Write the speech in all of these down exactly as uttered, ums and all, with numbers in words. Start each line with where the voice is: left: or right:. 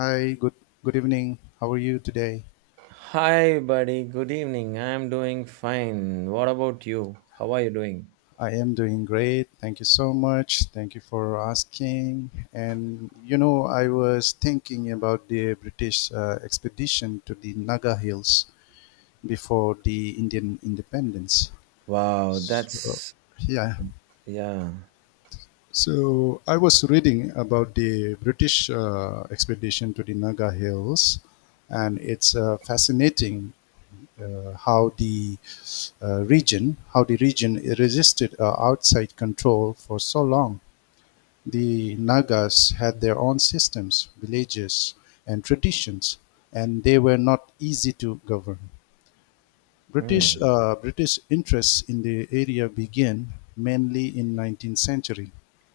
left: Hi, good good evening. How are you today?
right: Hi, buddy. Good evening. I'm doing fine. What about you? How are you doing?
left: I am doing great. Thank you so much. Thank you for asking. And you know, I was thinking about the British uh, expedition to the Naga Hills before the Indian independence.
right: Wow,
left: So,
right: that's
left: yeah.
right: yeah.
left: So I was reading about the British uh, expedition to the Naga Hills, and it's uh, fascinating uh, how the uh, region how the region resisted uh, outside control for so long. The Nagas had their own systems, villages, and traditions, and they were not easy to govern. British
right: Hmm.
left: uh, British interests in the area began mainly in nineteenth century,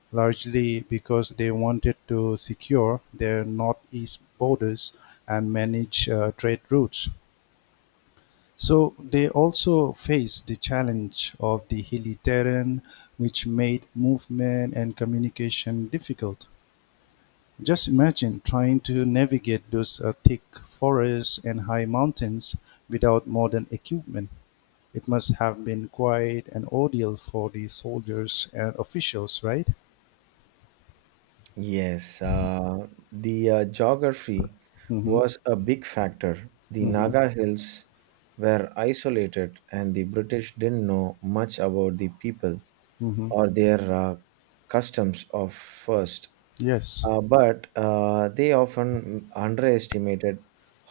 left: largely because they wanted to secure their northeast borders and manage uh, trade routes. So they also faced the challenge of the hilly terrain, which made movement and communication difficult. Just imagine trying to navigate those uh, thick forests and high mountains without modern equipment. It must have been quite an ordeal for the soldiers and officials, right?
right: Yes, uh, the uh, geography
left: Mm-hmm.
right: was a big factor. The
left: Mm-hmm.
right: Naga Hills were isolated, and the British didn't know much about the people
left: Mm-hmm.
right: or their uh, customs of first.
left: Yes.
right: Uh, but uh, they often underestimated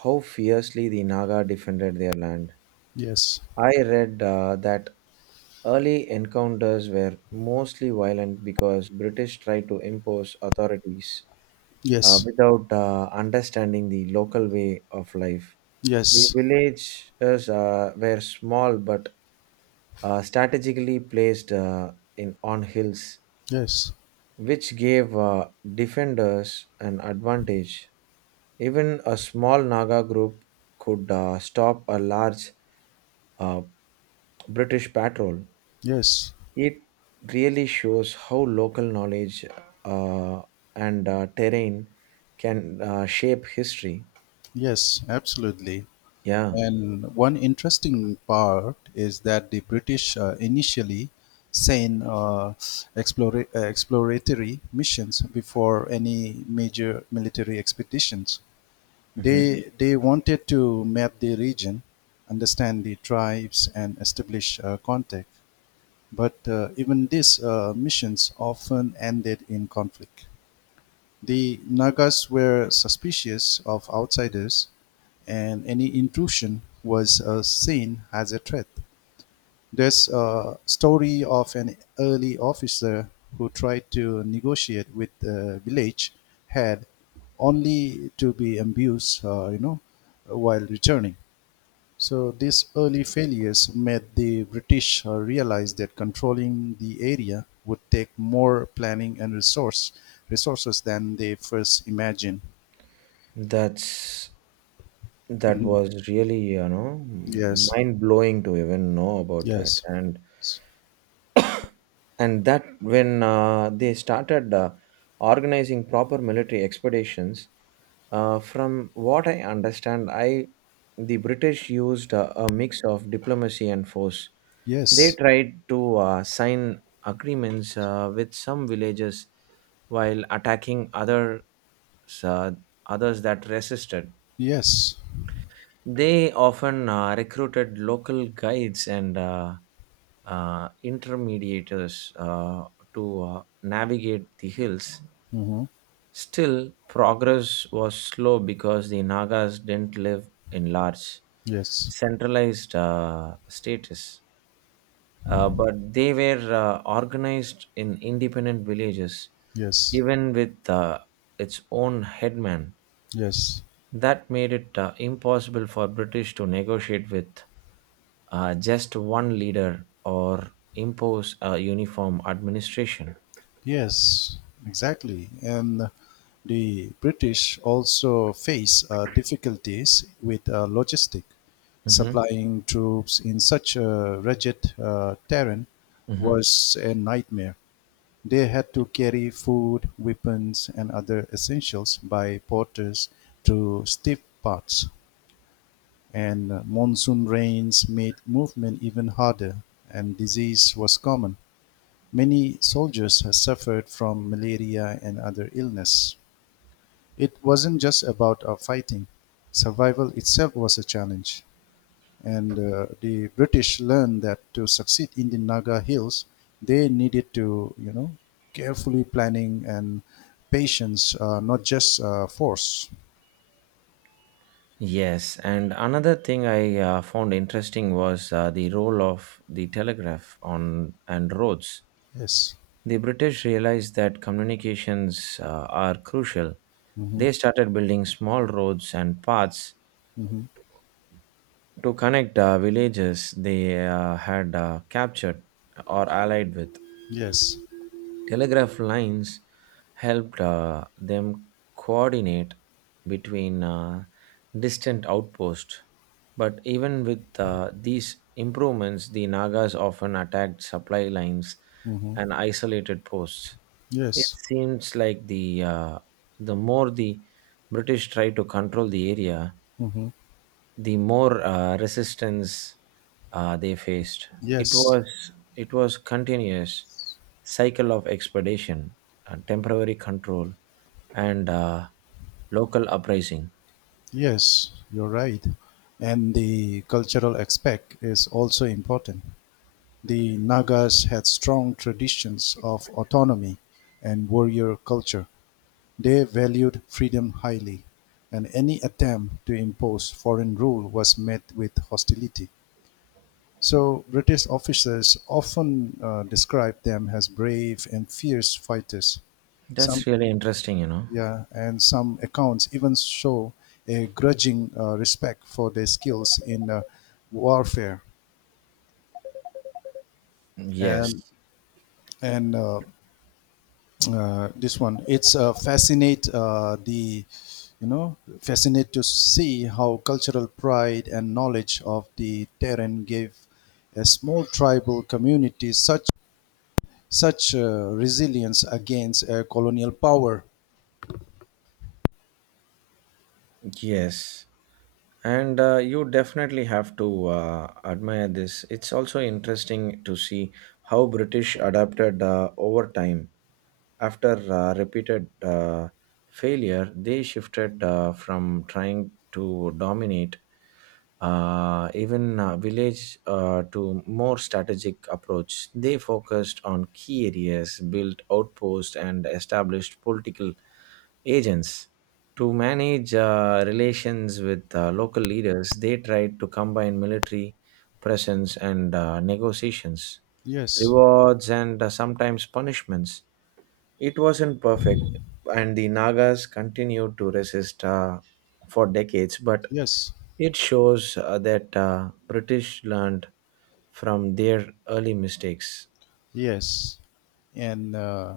right: how fiercely the Naga defended their land.
left: Yes.
right: I read uh, that early encounters were mostly violent because British tried to impose authorities uh,
left: Yes.
right: without uh, understanding the local way of life. The
left: Yes.
right: villages uh, were small but uh, strategically placed uh, in on hills,
left: Yes.
right: which gave uh, defenders an advantage. Even a small Naga group could uh, stop a large uh, British patrol.
left: Yes.
right: It really shows how local knowledge uh, and uh, terrain can uh, shape history.
left: Yes, absolutely.
right: Yeah.
left: And one interesting part is that the British uh, initially sent uh, explora- uh, exploratory missions before any major military expeditions.
right: Mhm.
left: They, they wanted to map the region, understand the tribes, and establish uh, contact. But uh, even these uh, missions often ended in conflict. The Nagas were suspicious of outsiders, and any intrusion was uh, seen as a threat. There's a story of an early officer who tried to negotiate with the village head only to be ambushed, uh, you know, while returning. So these early failures made the British uh, realize that controlling the area would take more planning and resource resources than they first imagined.
right: that's that
left: Mhm.
right: was really you know
left: Yes,
right: mind blowing to even know about that,
left: yes,
right: and and that when uh, they started uh, organizing proper military expeditions. Uh, from what I understand, I the British used a, a mix of diplomacy and force. They
left: yes,
right: tried to uh, sign agreements uh, with some villages while attacking others uh, others that resisted.
left: yes.
right: They often uh, recruited local guides and uh, uh, intermediators uh, to uh, navigate the hills.
left: Hmm.
right: Still, progress was slow because the Nagas didn't live in large,
left: Yes,
right: centralized uh, status, uh, but they were uh, organized in independent villages,
left: yes,
right: even with uh, its own headman.
left: yes.
right: That made it uh, impossible for British to negotiate with uh, just one leader or impose a uniform administration.
left: Yes, exactly. And the British also face uh, difficulties with uh, logistic.
right: Hmm.
left: Supplying troops in such a rugged uh, terrain
right: Hmm.
left: was a nightmare. They had to carry food, weapons, and other essentials by porters through steep paths. And monsoon rains made movement even harder, and disease was common. Many soldiers have suffered from malaria and other illness. It wasn't just about our fighting. Survival itself was a challenge. And uh, the British learned that to succeed in the Naga Hills, they needed to, you know, carefully planning and patience, uh, not just uh, force.
right: Yes, and another thing I uh, found interesting was uh, the role of the telegraph on and roads.
left: Yes.
right: The British realized that communications uh, are crucial.
left: Mm-hmm.
right: They started building small roads and paths
left: Mm-hmm.
right: to connect uh, villages they uh, had uh, captured or allied with.
left: Yes.
right: Telegraph lines helped uh, them coordinate between uh, distant outposts. But even with uh, these improvements, the Nagas often attacked supply lines
left: Mm-hmm.
right: and isolated posts. It
left: Yes.
right: seems like the uh, the more the British try to control the area,
left: Mm-hmm.
right: the more uh, resistance uh, they faced. It
left: Yes.
right: was it was continuous cycle of expedition, uh, temporary control, and uh, local uprising.
left: Yes, you're right. And the cultural aspect is also important. The Nagas had strong traditions of autonomy and warrior culture. They valued freedom highly, and any attempt to impose foreign rule was met with hostility. So, British officers often uh, describe them as brave and fierce fighters.
right: That's
left: Some
right: really interesting, you know.
left: yeah, and some accounts even show a grudging uh, respect for their skills in uh, warfare. And
right: Yes.
left: and uh, uh, this one, it's uh, fascinate uh, the, you know, fascinate to see how cultural pride and knowledge of the terrain gave a small tribal community such such uh, resilience against uh, colonial power.
right: Yes. And uh, you definitely have to uh, admire this. It's also interesting to see how British adapted uh, over time. After uh, repeated uh, failure, they shifted uh, from trying to dominate uh, even uh, village uh, to more strategic approach. They focused on key areas, built outposts, and established political agents to manage uh, relations with uh, local leaders. They tried to combine military presence and uh, negotiations,
left: Yes,
right: rewards, and uh, sometimes punishments. It wasn't perfect, and the Nagas continued to resist uh, for decades, but
left: yes,
right: it shows uh, that uh, British learned from their early mistakes.
left: yes, and. Uh,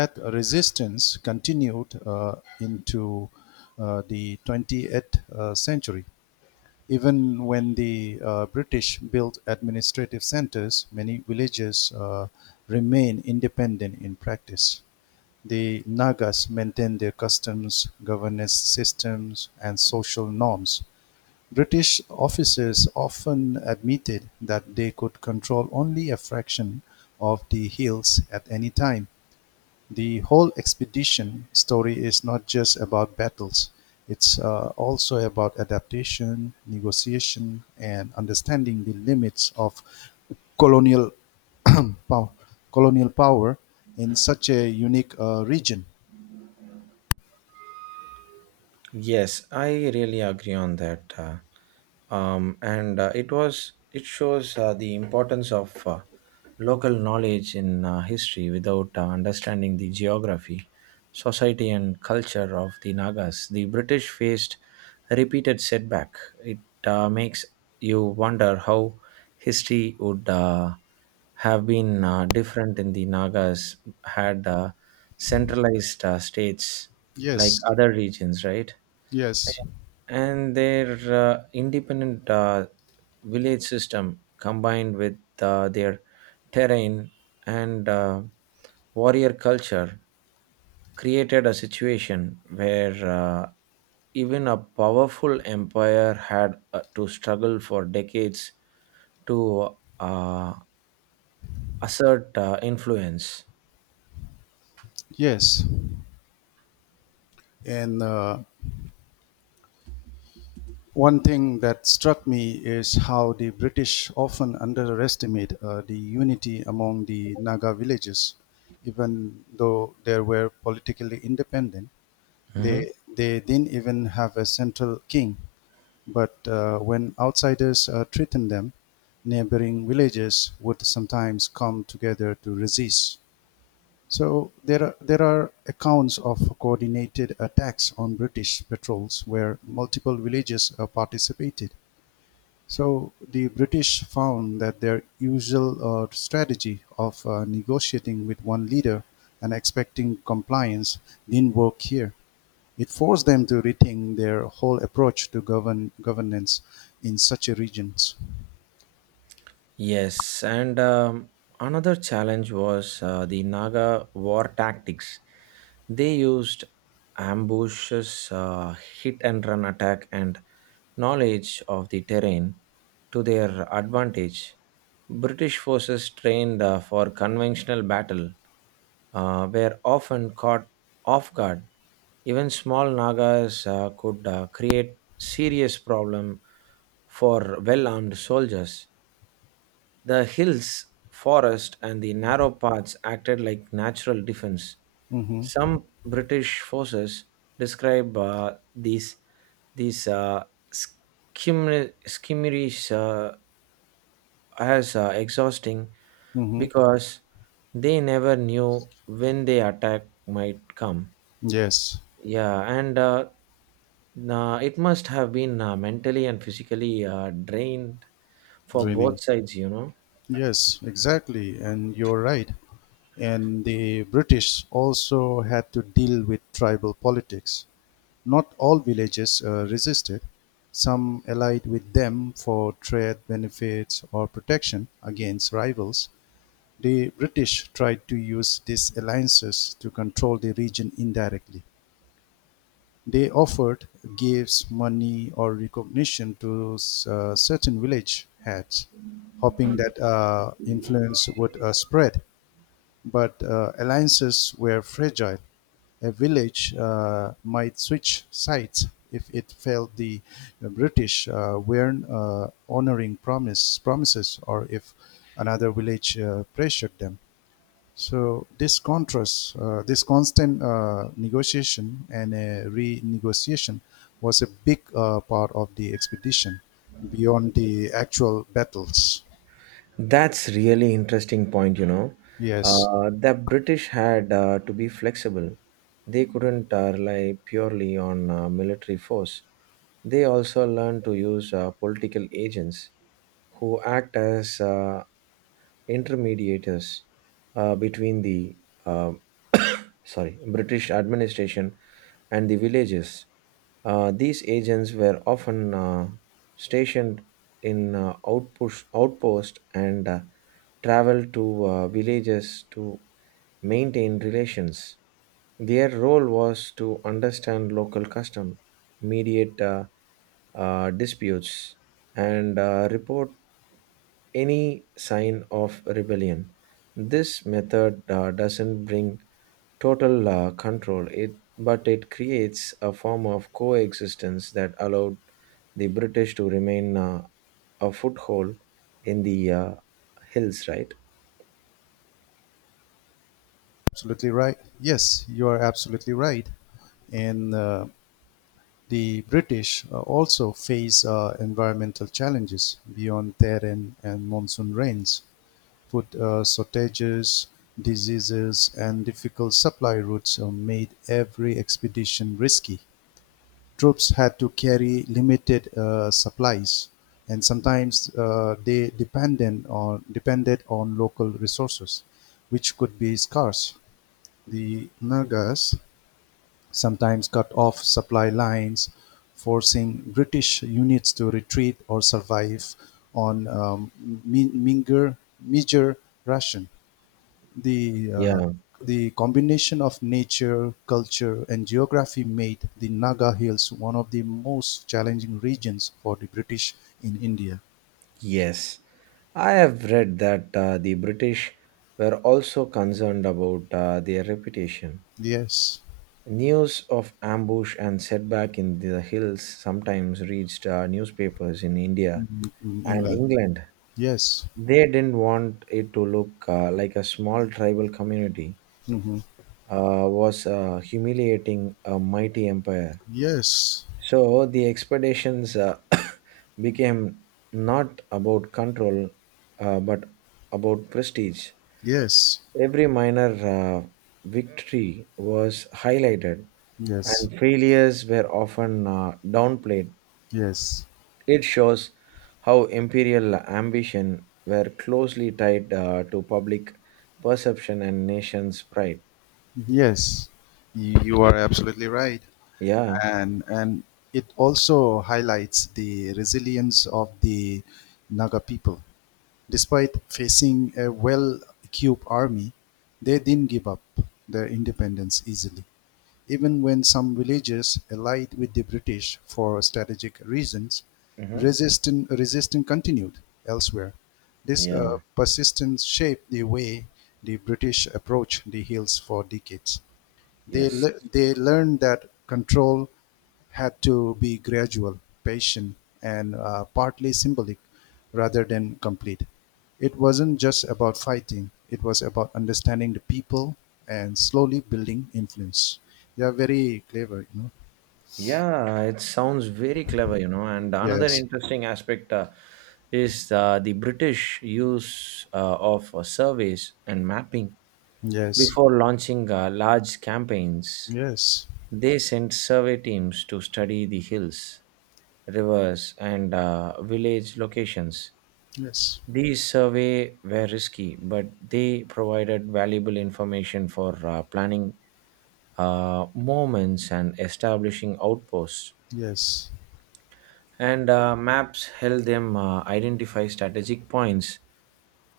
left: That resistance continued uh, into uh, the twentieth uh, century. Even when the uh, British built administrative centers, many villages uh, remain independent in practice. The Nagas maintain their customs, governance systems, and social norms. British officers often admitted that they could control only a fraction of the hills at any time. The whole expedition story is not just about battles, it's uh, also about adaptation, negotiation, and understanding the limits of colonial power, colonial power in such a unique uh, region.
right: Yes, I really agree on that. Uh, um, and uh, It was it shows uh, the importance of uh, local knowledge in uh, history. Without uh, understanding the geography, society and culture of the Nagas, the British faced a repeated setback. It uh, makes you wonder how history would uh, have been uh, different in the Nagas had uh, centralized uh, states like
left: Yes,
right: other regions, right?
left: yes,
right: And their uh, independent uh, village system combined with uh, their terrain and uh, warrior culture created a situation where uh, even a powerful empire had uh, to struggle for decades to uh, assert uh, influence.
left: yes. And uh, One thing that struck me is how the British often underestimate uh, the unity among the Naga villages. Even though they were politically independent,
right: Mhm.
left: they, they didn't even have a central king. But uh, when outsiders uh, threatened them, neighboring villages would sometimes come together to resist. So there are, there are accounts of coordinated attacks on British patrols where multiple villages uh, participated. So the British found that their usual uh, strategy of uh, negotiating with one leader and expecting compliance didn't work here. It forced them to rethink their whole approach to govern governance in such a regions.
right: Yes, and um, another challenge was uh, the Naga war tactics. They used ambushes, uh, hit and run attack, and knowledge of the terrain to their advantage. British forces trained uh, for conventional battle uh, were often caught off guard. Even small Nagas uh, could uh, create serious problem for well-armed soldiers. The hills, forest, and the narrow paths acted like natural defense.
left: Mm-hmm.
right: Some British forces describe uh, these these uh, skimmer- skirmishes uh, as uh, exhausting
left: Mm-hmm.
right: because they never knew when the attack might come.
left: Yes,
right: Yeah, and uh, nah, it must have been uh, mentally and physically uh, drained for
left: draining.
right: both sides, you know.
left: Yes, exactly, and you're right. And the British also had to deal with tribal politics. Not all villages uh, resisted; some allied with them for trade benefits or protection against rivals. The British tried to use these alliances to control the region indirectly. They offered gifts, money, or recognition to uh, certain village heads, hoping that uh, influence would uh, spread. But uh, alliances were fragile. A village uh, might switch sides if it felt the uh, British uh, weren't uh, honoring promise, promises or if another village uh, pressured them. So this contrast, uh, this constant uh, negotiation and a renegotiation was a big uh, part of the expedition beyond the actual battles.
right: That's really interesting point, you know.
left: Yes,
right: Uh, the British had uh, to be flexible. They couldn't uh, rely purely on uh, military force. They also learned to use uh, political agents who act as uh, intermediators uh, between the uh, sorry, British administration and the villages. Uh, these agents were often uh, stationed in uh, outpost, outpost and uh, travel to uh, villages to maintain relations. Their role was to understand local custom, mediate uh, uh, disputes, and uh, report any sign of rebellion. This method uh, doesn't bring total uh, control, it, but it creates a form of coexistence that allowed the British to remain uh, a foothold in the uh, hills, right?
left: absolutely right. Yes, you are absolutely right. And uh, the British uh, also face uh, environmental challenges beyond terrain and monsoon rains. Food uh, shortages, diseases, and difficult supply routes uh, made every expedition risky. Troops had to carry limited uh, supplies, and sometimes uh, they depended on depended on local resources, which could be scarce. The Nagas sometimes cut off supply lines, forcing British units to retreat or survive on um, mi- meager, meager ration. The
right: Yeah,
left: uh, the combination of nature, culture, and geography made the Naga Hills one of the most challenging regions for the British in India.
right: yes. I have read that uh, the British were also concerned about uh, their reputation.
left: Yes.
right: News of ambush and setback in the hills sometimes reached uh, newspapers in India
left: Mhm, in
right: and
left: England.
right: England.
left: Yes.
right: They didn't want it to look uh, like a small tribal community
left: Hmm.
right: uh, was uh, humiliating a mighty empire.
left: Yes.
right: So the expeditions uh, became not about control uh, but about prestige.
left: Yes.
right: Every minor uh, victory was highlighted,
left: Yes.
right: and failures were often uh, downplayed.
left: Yes.
right: It shows how imperial ambition were closely tied uh, to public perception and nation's pride.
left: Yes. You you are absolutely right.
right: Yeah.
left: and and it also highlights the resilience of the Naga people. Despite facing a well-equipped army, they didn't give up their independence easily. Even when some villages allied with the British for strategic reasons,
right: Hmm.
left: resistance, resistance continued elsewhere. This uh,
right: Yeah.
left: persistence shaped the way the British approached the hills for decades. They,
right: Yes.
left: le- they learned that control had to be gradual, patient, and uh, partly symbolic rather than complete. It wasn't just about fighting, it was about understanding the people and slowly building influence. They are very clever, you know.
right: Yeah, it sounds very clever, you know. And another
left: Yes,
right: interesting aspect uh, is uh, the British use uh, of uh, surveys and mapping.
left: yes,
right: Before launching uh, large campaigns,
left: yes,
right: they sent survey teams to study the hills, rivers, and uh, village locations.
left: yes,
right: These surveys were risky, but they provided valuable information for uh, planning uh, movements and establishing outposts.
left: yes,
right: And uh, maps helped them uh, identify strategic points.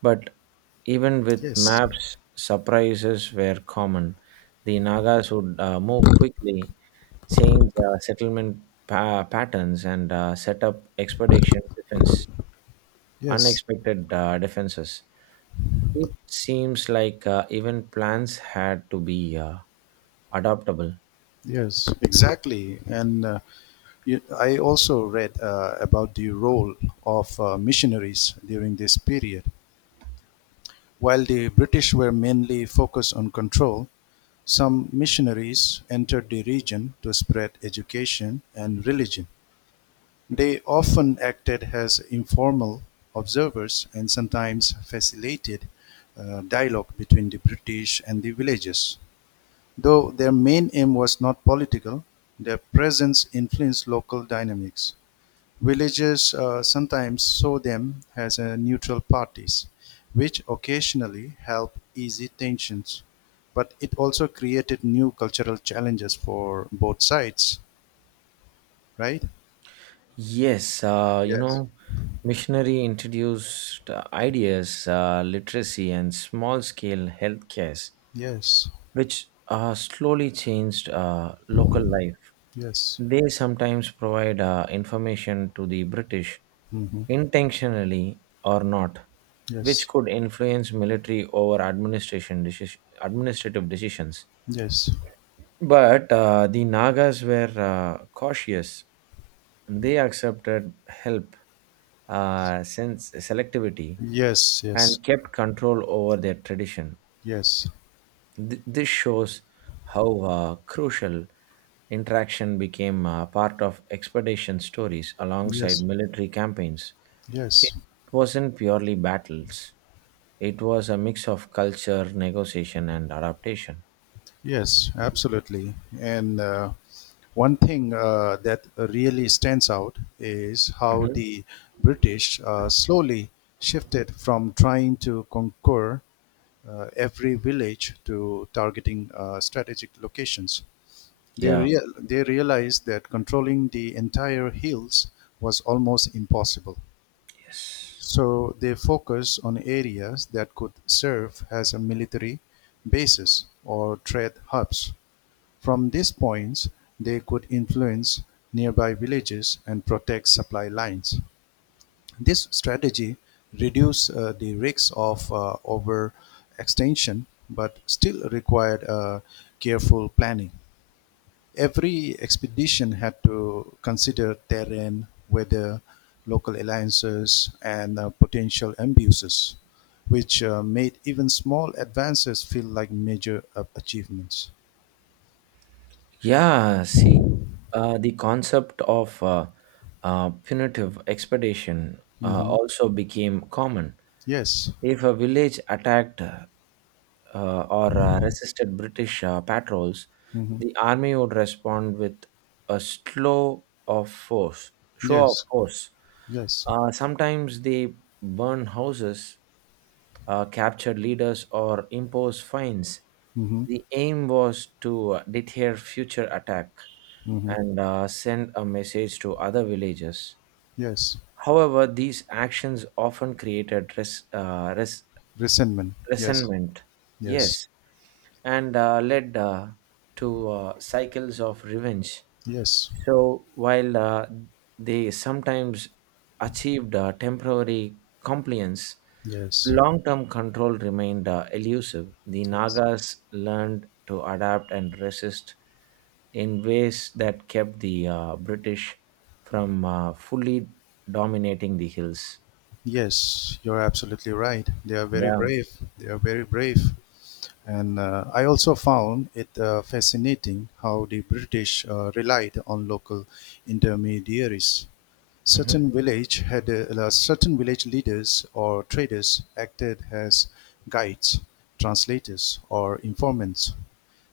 right: But even with
left: yes,
right: maps, surprises were common. The Nagas would uh, move quickly, change uh, settlement pa- patterns, and uh, set up expedition defense,
left: yes,
right: unexpected uh, defenses. It seems like uh, even plans had to be uh, adaptable.
left: yes, exactly. And uh, You- I also read uh, about the role of uh, missionaries during this period. While the British were mainly focused on control, some missionaries entered the region to spread education and religion. They often acted as informal observers and sometimes facilitated uh, dialogue between the British and the villagers. Though their main aim was not political, their presence influenced local dynamics. Villagers uh, sometimes saw them as uh, neutral parties, which occasionally helped ease tensions. But it also created new cultural challenges for both sides, right?
right: Yes, uh, you
left: Yes.
right: know, missionary introduced uh, ideas, uh, literacy, and small scale healthcare,
left: Yes,
right: which uh, slowly changed uh, local life.
left: yes,
right: They sometimes provide uh, information to the British,
left: mm-hmm,
right: intentionally or not, which
left: yes,
right: could influence military over administration deci- administrative decisions.
left: yes,
right: But uh, the Nagas were uh, cautious. They accepted help, uh, sense selectivity,
left: yes, yes,
right: and kept control over their tradition.
left: yes,
right: Th- this shows how uh, crucial interaction became uh, part of expedition stories alongside
left: yes,
right: military campaigns. It
left: yes,
right: wasn't purely battles, it was a mix of culture, negotiation, and adaptation.
left: yes, absolutely. And uh, One thing uh, that really stands out is how
right: Mhm.
left: the British uh, slowly shifted from trying to conquer uh, every village to targeting uh, strategic locations. They,
right: Yeah,
left: real they realized that controlling the entire hills was almost impossible.
right: yes.
left: So they focused on areas that could serve as a military bases or trade hubs. From these points they could influence nearby villages and protect supply lines. This strategy reduced uh, the risks of uh, overextension, but still required uh, careful planning. Every expedition had to consider terrain, weather, local alliances, and uh, potential abuses, which uh, made even small advances feel like major uh, achievements.
right: Yeah, see, uh, the concept of uh, uh, punitive expedition uh,
left: Mhm.
right: also became common.
left: Yes.
right: If a village attacked uh, or uh, resisted British uh, patrols,
left: Mhm.
right: the army would respond with a slow of force, show of
left: Yes.
right: force.
left: Yes.
right: Uh, sometimes they burn houses, uh, capture leaders, or impose fines.
left: Mm-hmm.
right: The aim was to uh, deter future attack
left: Mm-hmm.
right: and uh, send a message to other villages.
left: Yes.
right: However, these actions often created res- uh, res-
left: Resentment. Yes.
right: resentment,
left: Yes.
right: yes, and uh, led uh, to uh, cycles of revenge.
left: Yes.
right: So, while uh, they sometimes achieved uh, temporary compliance,
left: Yes.
right: long term control remained uh, elusive. The
left: Yes.
right: Nagas learned to adapt and resist in ways that kept the uh, British from uh, fully dominating the hills.
left: Yes, you're absolutely right. They are very
right: Yeah.
left: brave. They are very brave. And uh, I also found it uh, fascinating how the British uh, relied on local intermediaries.
right: Hmm.
left: Certain village had uh, certain village leaders or traders acted as guides, translators, or informants.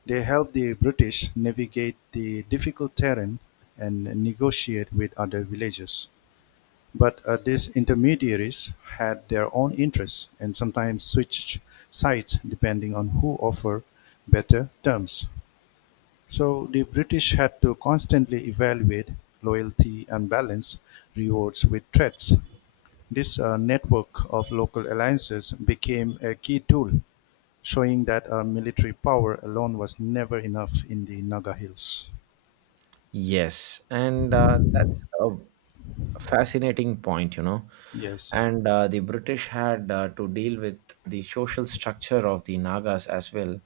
left: They helped the British navigate the difficult terrain and negotiate with other villages. But uh, these intermediaries had their own interests and sometimes switched sides depending on who offered better terms. So the British had to constantly evaluate loyalty and balance rewards with threats. This uh, network of local alliances became a key tool, showing that uh, military power alone was never enough in the Naga Hills.
right: Yes, and uh, that's a fascinating point, you know.
left: Yes.
right: And uh, the British had uh, to deal with the social structure of the Nagas as well.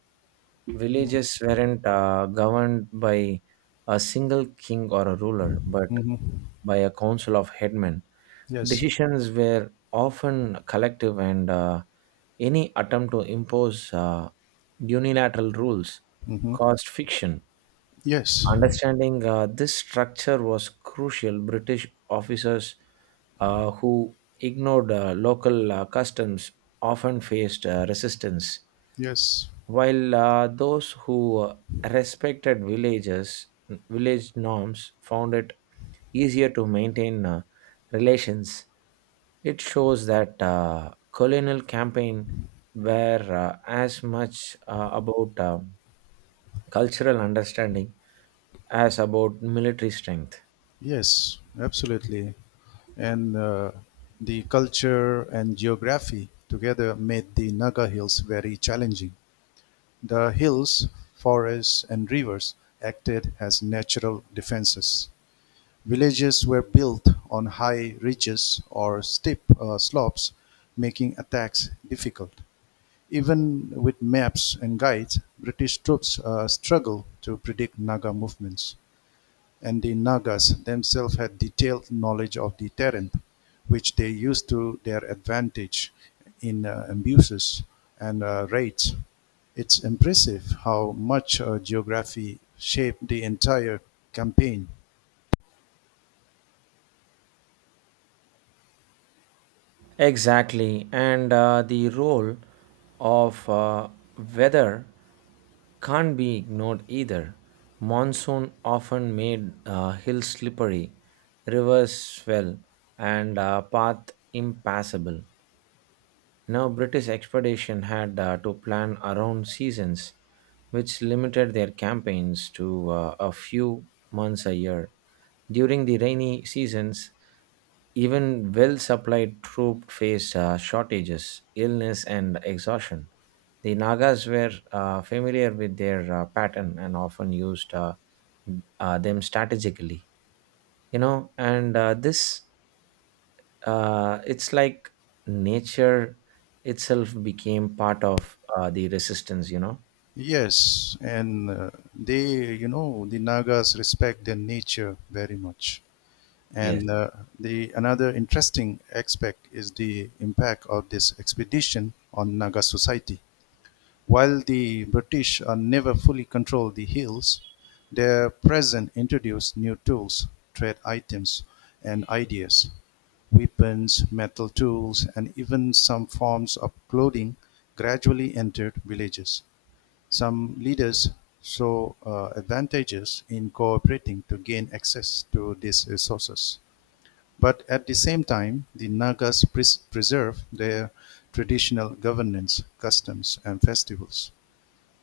right: Villages weren't uh, governed by a single king or a ruler, but
left: Mm-hmm.
right: by a council of headmen.
left: Yes.
right: Decisions were often collective, and uh, any attempt to impose uh, unilateral rules
left: Mm-hmm.
right: caused friction.
left: Yes.
right: Understanding uh, this structure was crucial. British officers uh, who ignored uh, local uh, customs often faced uh, resistance,
left: Yes.
right: while uh, those who uh, respected villages village norms found it easier to maintain uh, relations. It shows that uh, colonial campaign were uh, as much uh, about uh, cultural understanding as about military strength.
left: Yes, absolutely. And uh, the culture and geography together made the Naga Hills very challenging. The hills, forests and rivers acted as natural defences; villages were built on high ridges or steep uh, slopes, making attacks difficult. Even with maps and guides, British troops uh, struggled to predict Naga movements, and the Nagas themselves had detailed knowledge of the terrain, which they used to their advantage in uh, abuses and uh, raids. It's impressive how much uh, geography shaped the entire campaign.
right: Exactly, and uh, the role of uh, weather can't be ignored either. Monsoon often made uh, hills slippery, rivers swell, and uh, path impassable. Now, British expedition had uh, to plan around seasons, which limited their campaigns to uh, a few months a year. During the rainy seasons, even well supplied troops faced uh, shortages, illness, and exhaustion. The Nagas were uh, familiar with their uh, pattern and often used uh, uh, them strategically. You know, and uh, this uh, it's like nature itself became part of uh, the resistance, you know.
left: Yes, and uh, they, you know, the Nagas respect their nature very much.
right: Yes.
left: And uh, the another interesting aspect is the impact of this expedition on Naga society. While the British are never fully control the hills, their presence introduced new tools, trade items, and ideas. Weapons, metal tools, and even some forms of clothing gradually entered villages. Some leaders saw uh, advantages in cooperating to gain access to these resources. But at the same time, the Nagas pres- preserve their traditional governance, customs, and festivals.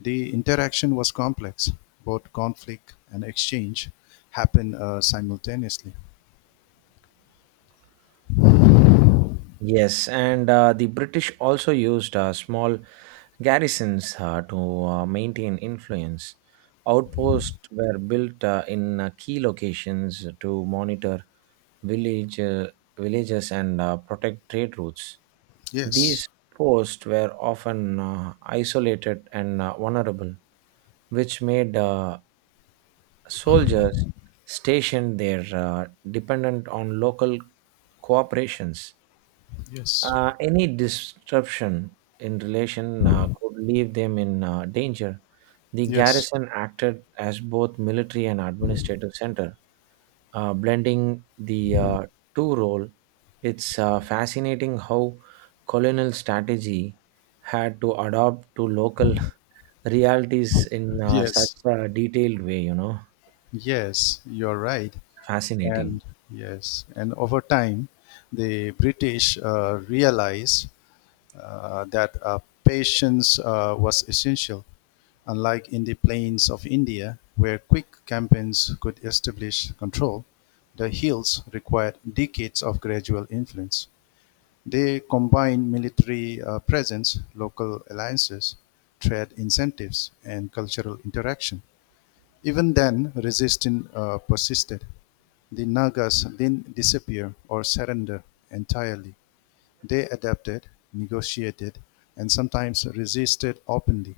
left: The interaction was complex; both conflict and exchange happened uh, simultaneously.
right: Yes, and uh, the british also used uh, small garrisons uh, to uh, maintain influence. Outposts were built uh, in uh, key locations to monitor village uh, villages and uh, protect trade routes.
left: Yes,
right: These posts were often uh, isolated and uh, vulnerable, which made uh, soldiers stationed there uh, dependent on local cooperations.
left: yes,
right: Uh, any disruption in relation uh, could leave them in uh, danger. The
left: yes,
right: garrison acted as both military and administrative center, uh, blending the uh, two role. It's uh, fascinating how colonial strategy had to adopt to local realities in uh, such
left: yes,
right: a detailed way. You know,
left: yes, you're right.
right: fascinating.
left: And yes, and over time, the British uh, realized uh, that uh, patience uh, was essential, unlike in the plains of India, where quick campaigns could establish control. The hills required decades of gradual influence. They combine military uh, presence, local alliances, trade incentives, and cultural interaction. Even then, resistance uh, persisted. The Nagas didn't disappear or surrender entirely. They adapted, negotiated, and sometimes resisted openly.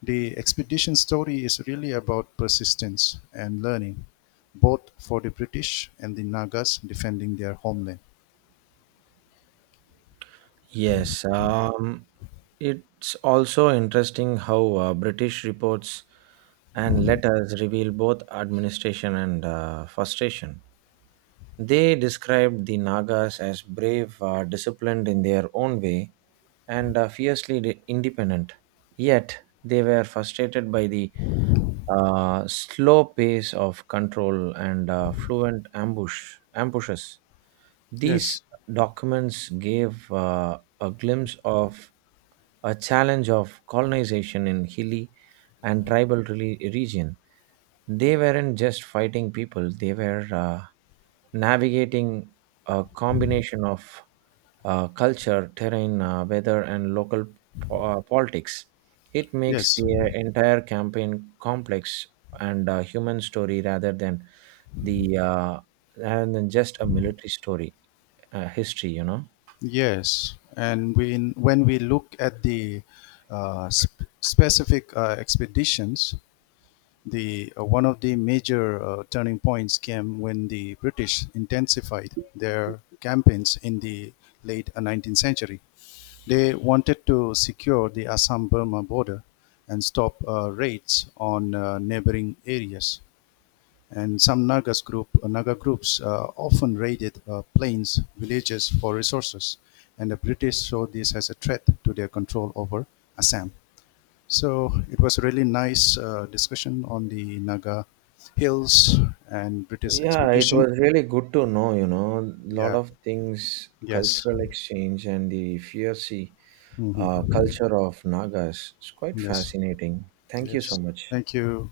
left: The expedition story is really about persistence and learning, both for the British and the Nagas defending their homeland.
right: Yes, um, it's also interesting how uh, British reports and letters reveal both administration and uh, frustration. They described the Nagas as brave, uh, disciplined in their own way, and uh, fiercely de- independent. Yet, they were frustrated by the uh, slow pace of control and uh, fluent ambush ambushes. These
left: Yes,
right: documents gave uh, a glimpse of a challenge of colonization in hilly and tribal reli- region. They weren't just fighting people; they were uh, navigating a combination of uh, culture, terrain, uh, weather, and local po- uh, politics. It makes
left: yes.
right: the entire campaign complex and a human story rather than the uh, rather than just a military story, uh, history, you know.
left: Yes, and when when we look at the uh, sp- specific uh, expeditions, the uh, one of the major uh, turning points came when the British intensified their campaigns in the late uh, nineteenth century. They wanted to secure the Assam-Burma border and stop uh, raids on uh, neighboring areas. And some Nagas group, uh, Naga groups uh, often raided uh, plains, villages for resources. And the British saw this as a threat to their control over Assam. So it was a really nice uh, discussion on the Naga hills and British
right: Yeah, it
left: expedition.
right: was really good to know, you know, a lot
left: Yeah.
right: of things,
left: Yes.
right: cultural exchange and the fierce uh,
left: Hmm.
right: culture of Nagas. It's quite
left: Yes.
right: fascinating. Thank you so
left: Yes.
right: much.
left: Thank you.